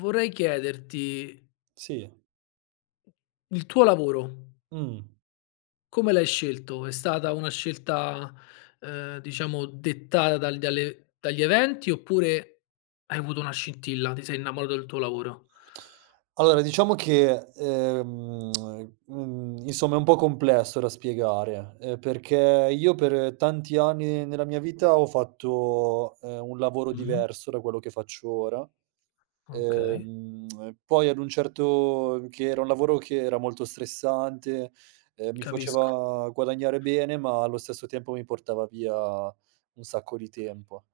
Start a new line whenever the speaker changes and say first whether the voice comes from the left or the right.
left: Vorrei chiederti,
right: Sì,
left: il tuo lavoro
right: mh.
left: come l'hai scelto? È stata una scelta, diciamo dettata dalle dagli eventi oppure hai avuto una scintilla, ti sei innamorato del tuo lavoro?
right: Allora diciamo che, insomma è un po' complesso da spiegare, perché io per tanti anni nella mia vita ho fatto, un lavoro
left: Mh-mh,
right: diverso da quello che faccio ora.
left: okay,
right: Ehm, Poi ad un certo che era un lavoro che era molto stressante, mi
left: capisco.
right: faceva guadagnare bene, ma allo stesso tempo mi portava via un sacco di tempo.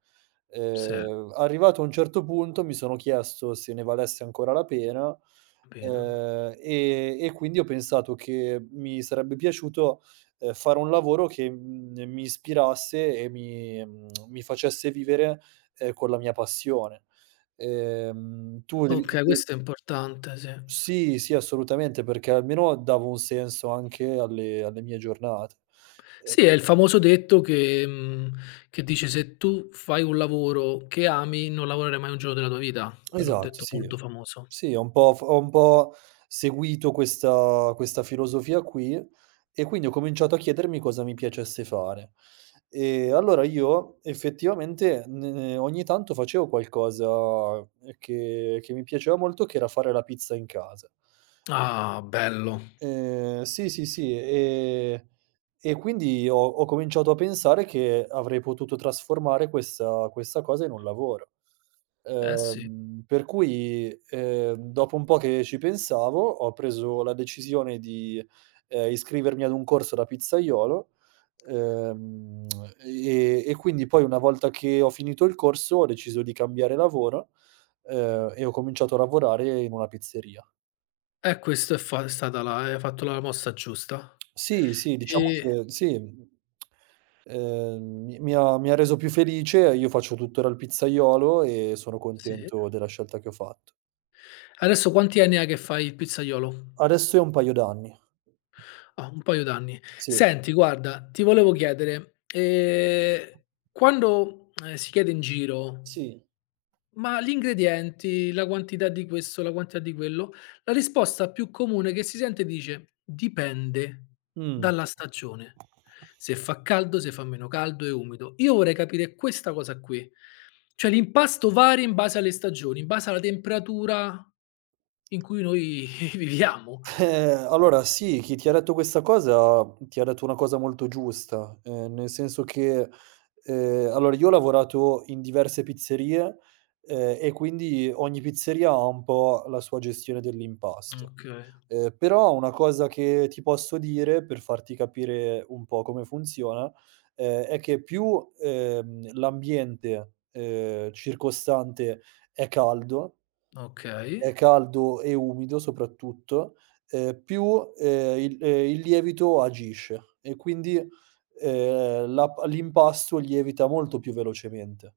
left: Sì,
right: Arrivato a un certo punto mi sono chiesto se ne valesse ancora la pena,
left: bene.
right: e quindi ho pensato che mi sarebbe piaciuto, fare un lavoro che, mi ispirasse e mi, mi facesse vivere, con la mia passione. Tu devi
left: Okay,
right: de
left: questo è importante, sì.
right: sì, sì, assolutamente, perché almeno davo un senso anche alle mie giornate. Ehm,
left: Sì, è il famoso detto che dice: "Se tu fai un lavoro che ami, non lavorerai mai un giorno della tua vita." Quello è un
right: esatto,
left: detto
right: sì.
left: molto famoso.
right: Sì, ho un po' f ho un po' seguito questa filosofia qui e quindi ho cominciato a chiedermi cosa mi piacesse fare. E allora io effettivamente n ogni tanto facevo qualcosa che mi piaceva molto, che era fare la pizza in casa.
left: Ah, bello.
right: Sì, sì, sì, e quindi ho cominciato a pensare che avrei potuto trasformare questa cosa in un lavoro.
left: Eh sì.
right: Per cui, dopo un po' che ci pensavo, ho preso la decisione di, iscrivermi ad un corso da pizzaiolo, ehm, e quindi poi una volta che ho finito il corso ho deciso di cambiare lavoro, e ho cominciato a lavorare in una pizzeria.
left: Questo è fa è stata la hai fatto la mossa giusta.
right: Sì, sì, diciamo
left: Ehm,
right: che sì, mi ha reso più felice, io faccio tuttora il pizzaiolo e sono
left: sì.
right: contento della scelta che ho fatto.
left: Adesso quanti anni ha che fai il pizzaiolo?
right: Adesso è un paio d'anni.
left: Ah, un paio d'anni.
right: Sì.
left: Senti guarda, ti volevo chiedere, quando, si chiede in giro:
right: Sì.
left: "Ma gli ingredienti, la quantità di questo, la quantità di quello", la risposta più comune che si sente dice: "Dipende
right: Mh.
left: dalla stagione, se fa caldo, se fa meno caldo, è umido". Io vorrei capire questa cosa qui. Cioè l'impasto varia in base alle stagioni, in base alla temperatura in cui noi viviamo.
right: Eh, allora sì, chi ti ha detto questa cosa, ti ha detto una cosa molto giusta, nel senso che, allora io ho lavorato in diverse pizzerie, e quindi ogni pizzeria ha un po' la sua gestione dell'impasto.
left: Okay,
right: Però una cosa che ti posso dire, per farti capire un po' come funziona, è che più, l'ambiente, circostante è caldo
left: okay.
right: è caldo e umido soprattutto, più, il lievito agisce e quindi, la p l'impasto lievita molto più velocemente.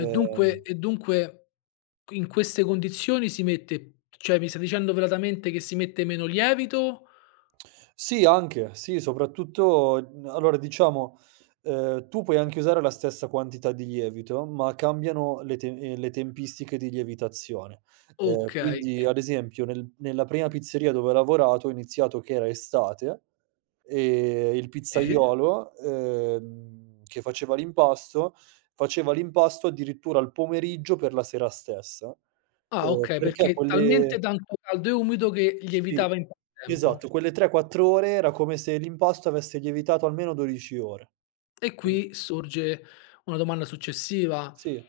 left: E dunque e dunque in queste condizioni si mette cioè mi stai dicendo velatamente che si mette meno lievito?
right: Sì, anche, sì, soprattutto allora diciamo, tu puoi anche usare la stessa quantità di lievito, ma cambiano le tempistiche di lievitazione.
left: Okay,
right: Quindi
left: e
right: ad esempio nella prima pizzeria dove ho lavorato ho iniziato che era estate, e il
left: sì.
right: pizzaiolo, che faceva l'impasto addirittura al pomeriggio per la sera stessa,
left: Ah okay,
right: perché
left: perché è
right: quelle
left: talmente tanto caldo e umido che
right: sì,
left: lievitava in poco
right: esatto,
left: tempo.
right: quelle 3, 4 ore era come se l'impasto avesse lievitato almeno 12 ore.
left: E
right: Mh.
left: qui sorge una domanda successiva.
right: Sì,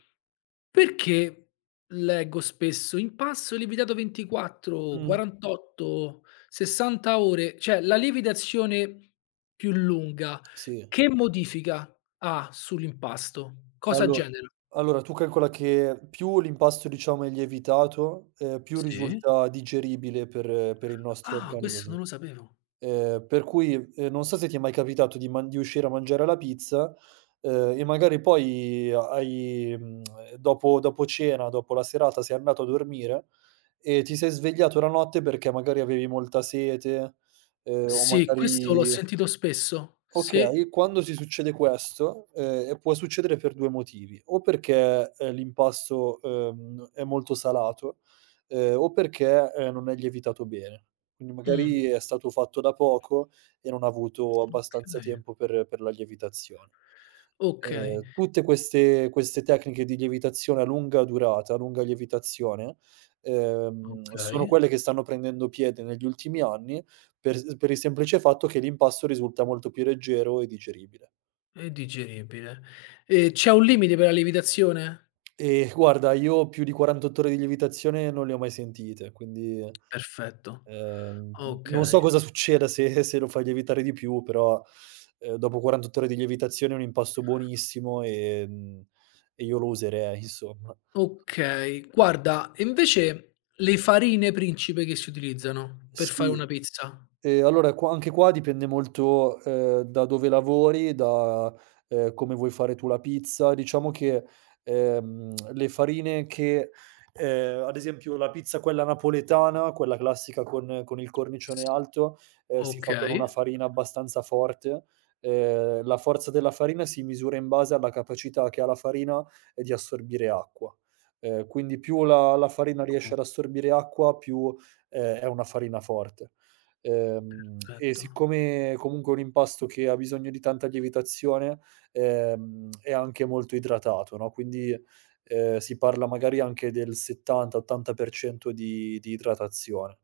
left: Perché leggo spesso in passo lievitato 24,
right: mh,
left: 48, 60 ore? Cioè la lievitazione più lunga,
right: sì.
left: che modifica ha sull'impasto? Cosa
right: Allo
left: genera?
right: allora tu calcola che più l'impasto diciamo è lievitato, più
left: Sì.
right: risulta digeribile per il nostro
left: Ah, questo
right: organismo.
left: non lo sapevo.
right: Per cui, non so se ti è mai capitato di man di uscire a mangiare la pizza, e magari poi hai dopo cena, dopo la serata sei andato a dormire e ti sei svegliato la notte perché magari avevi molta sete, o
left: Sì, questo l'ho
right: magari
left: sentito spesso. Sì.
right: okay, quando si succede questo, può succedere per 2 motivi: o perché, l'impasto, è molto salato, o perché, non è lievitato bene. Quindi
left: Mh,
right: magari è stato fatto da poco e non ha avuto abbastanza
left: okay.
right: tempo per la lievitazione.
left: Okay.
right: Tutte queste tecniche di lievitazione a lunga durata, a lunga lievitazione, sono
left: Okay.
right: quelle che stanno prendendo piede negli ultimi anni per il semplice fatto che l'impasto risulta molto più leggero e digeribile.
left: È digeribile. E c'è un limite per la lievitazione?
right: E guarda, io più di 48 ore di lievitazione non le ho mai sentite, quindi,
left: Perfetto.
right: ehm, non so
left: Okay,
right: cosa succeda se lo fai lievitare di più, però, dopo 48 ore di lievitazione è un impasto buonissimo, e io lo userei insomma.
left: okay. Guarda, e invece le farine principe che si utilizzano per fare
right: Sì.
left: una pizza?
right: Allora qua anche qua dipende molto, da dove lavori, da, come vuoi fare tu la pizza. Diciamo che, le farine che ad esempio la pizza quella napoletana, quella classica con il cornicione alto, si fa con una
left: Okay,
right: farina abbastanza forte. La forza della farina si misura in base alla capacità che ha la farina di assorbire acqua. Quindi più la farina riesce ad assorbire acqua, più, è una farina forte. E
left: perfetto.
right: siccome comunque è un impasto che ha bisogno di tanta lievitazione, è anche molto idratato, no, quindi, si parla magari anche del 70, 80% di idratazione.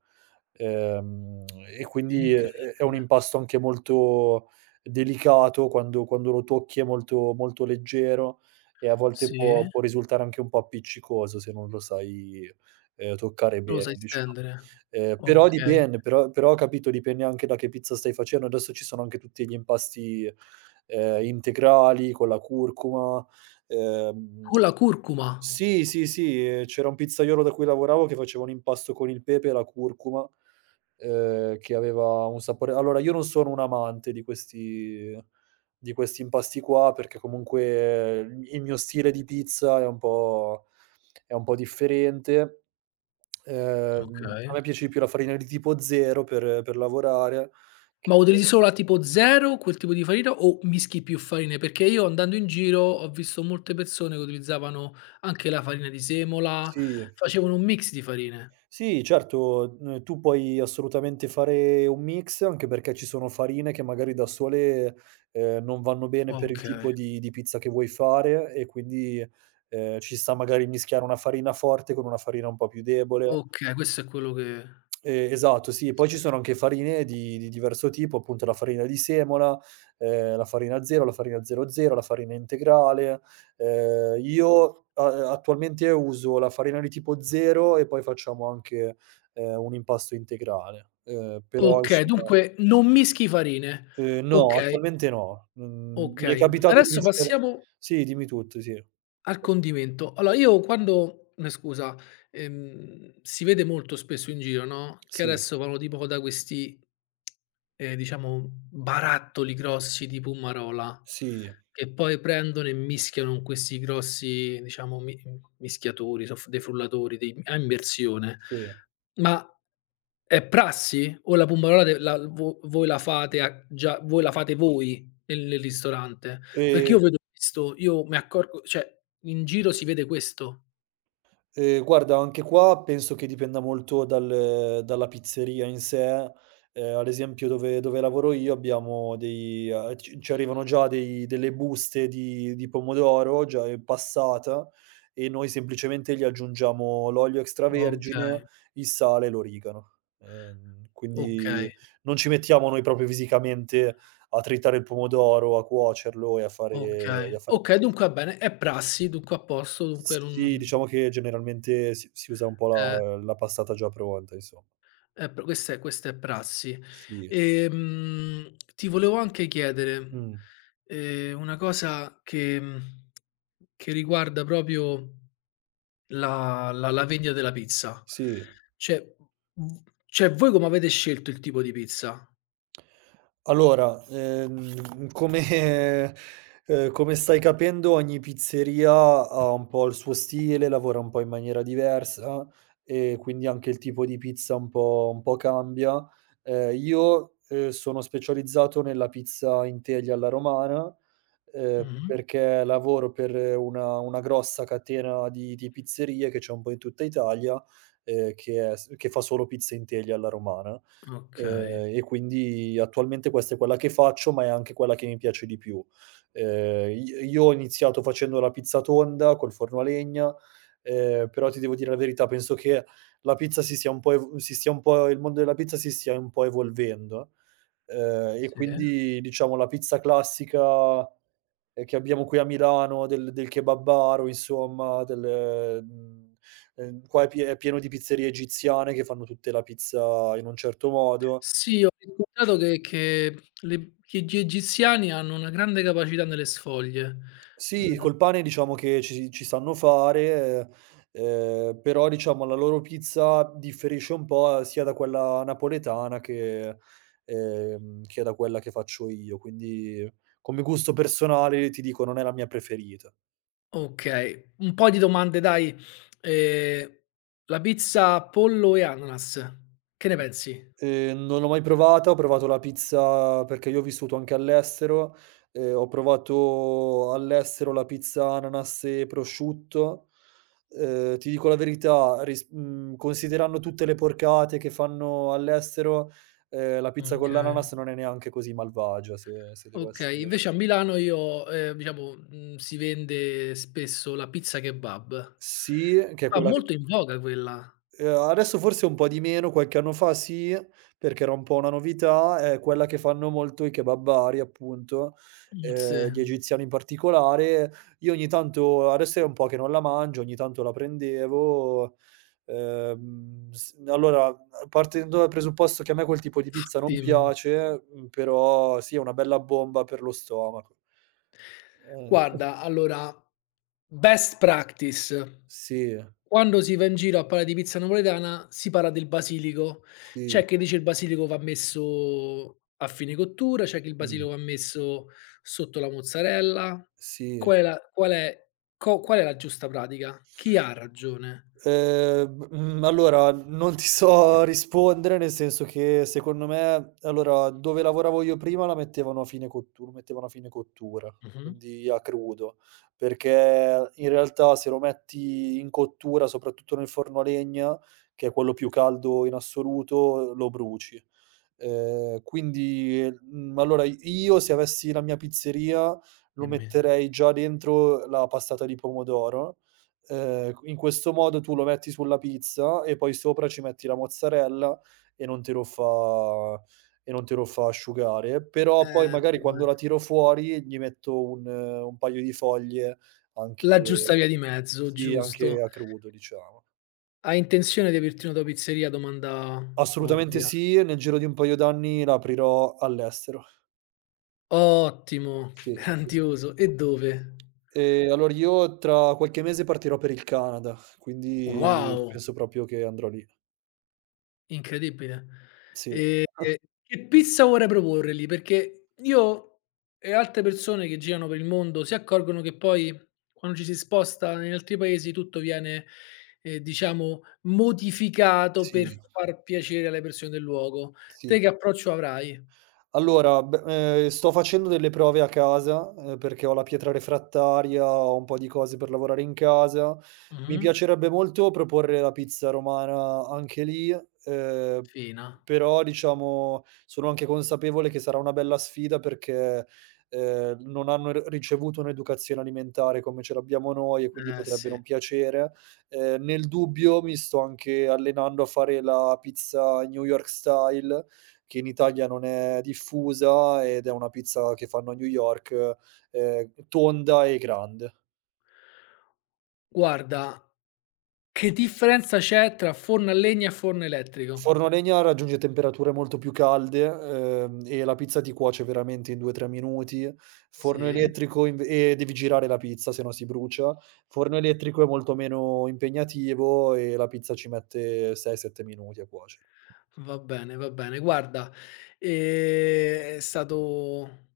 right: Ehm, e quindi è un
left: Incredibile.
right: impasto anche molto delicato, quando lo tocchi è molto molto leggero e a volte
left: Sì,
right: può risultare anche un po' appiccicoso se non lo sai, toccare
left: lo
right: bene,
left: sai
right: diciamo.
left: stendere.
right: Però
left: Okay.
right: dipende, però capito, dipende anche da che pizza stai facendo. Adesso ci sono anche tutti gli impasti, integrali con la curcuma. Ehm
left: Con la curcuma?
right: sì, sì, sì, c'era un pizzaiolo da cui lavoravo che faceva un impasto con il pepe e la curcuma, che aveva un sapore allora io non sono un amante di questi impasti qua, perché comunque il mio stile di pizza è un po' differente. A
left: Okay.
right: me piace di più la farina di tipo 0 per lavorare
left: Ma
right: che
left: utilizzi solo la tipo 0, quel tipo di farina o mischi più farine? Perché io andando in giro ho visto molte persone che utilizzavano anche la farina di semola,
right: sì.
left: facevano un mix di farine.
right: Sì, certo, n tu puoi assolutamente fare un mix, anche perché ci sono farine che magari da sole, non vanno bene per il
left: Okay,
right: tipo di pizza che vuoi fare e quindi, ci sta magari mischiare una farina forte con una farina un po' più debole.
left: okay, questo è quello che
right: Esatto, sì. E poi
left: sì.
right: ci sono anche farine di diverso tipo, appunto la farina di semola, la farina 0, la farina 00, la farina integrale. Io a attualmente uso la farina di tipo 0 e poi facciamo anche, un impasto integrale. Però
left: Okay,
right: insomma
left: dunque non mischi farine.
right: no,
left: Okay,
right: attualmente no. Mhmm, Mi è
left: okay.
right: capitato di
left: Adesso
right: mischiare
left: passiamo
right: sì, dimmi tutto, sì.
left: al condimento. Allora io scusa, si vede molto spesso in giro, no, che
right: Sì,
left: adesso vanno tipo da questi, diciamo barattoli grossi di Pummarola,
right: sì,
left: che poi prendono e mischiano con questi grossi, diciamo, mi mischiatori, soff dei frullatori, dei a immersione.
right: sì.
left: Ma è prassi? O la Pummarola de la vo voi la fate a già voi la fate voi nel ristorante? Perché
right: Ehm
left: io vedo questo, io mi accorgo cioè in giro si vede questo.
right: Guarda anche qua penso che dipenda molto dalla pizzeria in sé. Ad esempio dove lavoro io abbiamo dei ci arrivano già dei delle buste di pomodoro già, passata e noi semplicemente gli aggiungiamo l'olio extravergine,
left: Okay,
right: il sale e l'origano.
left: okay,
right: Quindi non ci mettiamo noi proprio fisicamente a tritare il pomodoro, a cuocerlo e a fare e
left: okay.
right: a fare
left: Okay, dunque va bene, è prassi, dunque a posto, dunque
right: Sì,
left: non
right: diciamo che generalmente si usa un po'
left: eh,
right: la passata già pronta insom
left: è pr questa è prassi.
right: sì.
left: Ti volevo anche chiedere,
right: Mh,
left: una cosa che riguarda proprio la vendita della pizza.
right: sì.
left: Cioè, v cioè voi come avete scelto il tipo di pizza?
right: Allora, come come stai capendo ogni pizzeria ha un po' il suo stile, lavora un po' in maniera diversa e quindi anche il tipo di pizza un po' cambia. Io, sono specializzato nella pizza in teglia alla romana,
left: Mh-mh.
right: perché lavoro per una grossa catena di pizzerie che c'è un po' in tutta Italia, che è s che fa solo pizza in teglia alla romana.
left: Okay,
right: E quindi attualmente questa è quella che faccio, ma è anche quella che mi piace di più. I io ho iniziato facendo la pizza tonda col forno a legna, però ti devo dire la verità, penso che la pizza si sia un po' ev si stia un po' il mondo della pizza si stia un po' evolvendo, e
left: sì.
right: quindi diciamo la pizza classica, che abbiamo qui a Milano del kebabaro insomma, del qua è pieno di pizzerie egiziane che fanno tutte la pizza in un certo modo.
left: Sì, ho riscontrato che le che gli egiziani hanno una grande capacità nelle sfoglie.
right: Sì,
left: Mh,
right: col pane diciamo che ci sanno fare, però diciamo la loro pizza differisce un po' sia da quella napoletana che da quella che faccio io. Quindi come gusto personale ti dico non è la mia preferita.
left: okay, un po' di domande dai. Ehm, la pizza pollo e ananas, che ne pensi?
right: Non l'ho mai provata, ho provato la pizza perché io ho vissuto anche all'estero, ho provato all'estero la pizza ananas e prosciutto. Ti dico la verità, ris considerando tutte le porcate che fanno all'estero, la pizza con
left: Okay.
right: l'ananas non è neanche così malvagia se devo
left: Okay,
right: essere
left: invece a Milano io diciamo, si vende spesso la pizza kebab.
right: sì, che è
left: Fa
right: quella che
left: molto in voga quella.
right: Adesso forse un po' di meno, qualche anno fa sì, perché era un po' una novità, è quella che fanno molto i kebabari appunto,
left: Sì.
right: gli egiziani in particolare. Io ogni tanto adesso è un po' che non la mangio, ogni tanto la prendevo, s allora partendo dal presupposto che a me quel tipo di pizza non
left: Dimmi.
right: piace, però sì, è una bella bomba per lo stomaco. Ehm,
left: Guarda, allora, best practice.
right: sì,
left: Quando si va in giro a parlare di pizza napoletana, si parla del basilico.
right: sì,
left: C'è chi dice il basilico va messo a fine cottura, c'è chi il
right: mh,
left: basilico va messo sotto la mozzarella.
right: sì.
left: Qual è la qual è qual è la giusta pratica? Chi ha ragione?
right: Mhmm, allora non ti so rispondere, nel senso che secondo me allora dove lavoravo io prima la mettevano a fine cottu lo mettevano a fine cottura,
left: Mh-mh.
right: quindi a crudo, perché in realtà se lo metti in cottura, soprattutto nel forno a legna, che è quello più caldo in assoluto, lo bruci. Quindi, allora io se avessi la mia pizzeria, lo
left: Dimmi.
right: metterei già dentro la passata di pomodoro in questo modo tu lo metti sulla pizza e poi sopra ci metti la mozzarella e non te lo fa e non te lo fa asciugare. Però poi magari quando
left: Vabbè.
right: la tiro fuori gli metto un paio di foglie anche
left: La giusta via di mezzo,
right: sì, anche
left: giusto.
right: a crudo diciamo.
left: "Hai intenzione di aprirti una tua pizzeria?" Domanda
right: Assolutamente
left: ovvia.
right: sì, e nel giro di un paio d'anni la aprirò all'estero.
left: Ottimo,
right: Sì, sì, sì.
left: grandioso. E dove?
right: Allora io tra qualche mese partirò per il Canada, quindi
left: Wow!
right: penso proprio che andrò lì.
left: Incredibile.
right: Sì.
left: Ehm, che pizza vorrai proporre lì? Perché io e altre persone che girano per il mondo si accorgono che poi quando ci si sposta in altri paesi tutto viene, diciamo modificato per
right: Sì,
left: far piacere alle persone del luogo.
right: sì.
left: Te che approccio avrai?
right: Allora, beh, sto facendo delle prove a casa, perché ho la pietra refrattaria, ho un po' di cose per lavorare in casa. Mi
left: Mh-mh.
right: piacerebbe molto proporre la pizza romana anche lì, ehm,
left: Fina.
right: però diciamo sono anche consapevole che sarà una bella sfida perché, non hanno r ricevuto un'educazione alimentare come ce l'abbiamo noi e quindi potrebbe
left: Sì.
right: non piacere. Nel dubbio mi sto anche allenando a fare la pizza New York style, che in Italia non è diffusa ed è una pizza che fanno a New York, tonda e grande.
left: Guarda, che differenza c'è tra forno a legna e forno elettrico?
right: Forno a legna raggiunge temperature molto più calde, e la pizza ti cuoce veramente in 2, 3 minuti. Forno
left: Sì.
right: elettrico inv e devi girare la pizza, se no si brucia. Forno elettrico è molto meno impegnativo e la pizza ci mette 6, 7 minuti a cuocere.
left: Va bene, va bene. Guarda, è stato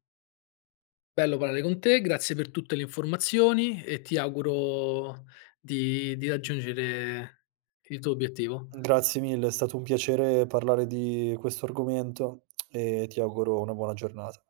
left: bello parlare con te, grazie per tutte le informazioni e ti auguro di raggiungere il tuo obiettivo.
right: Grazie mille, è stato un piacere parlare di questo argomento e ti auguro una buona giornata.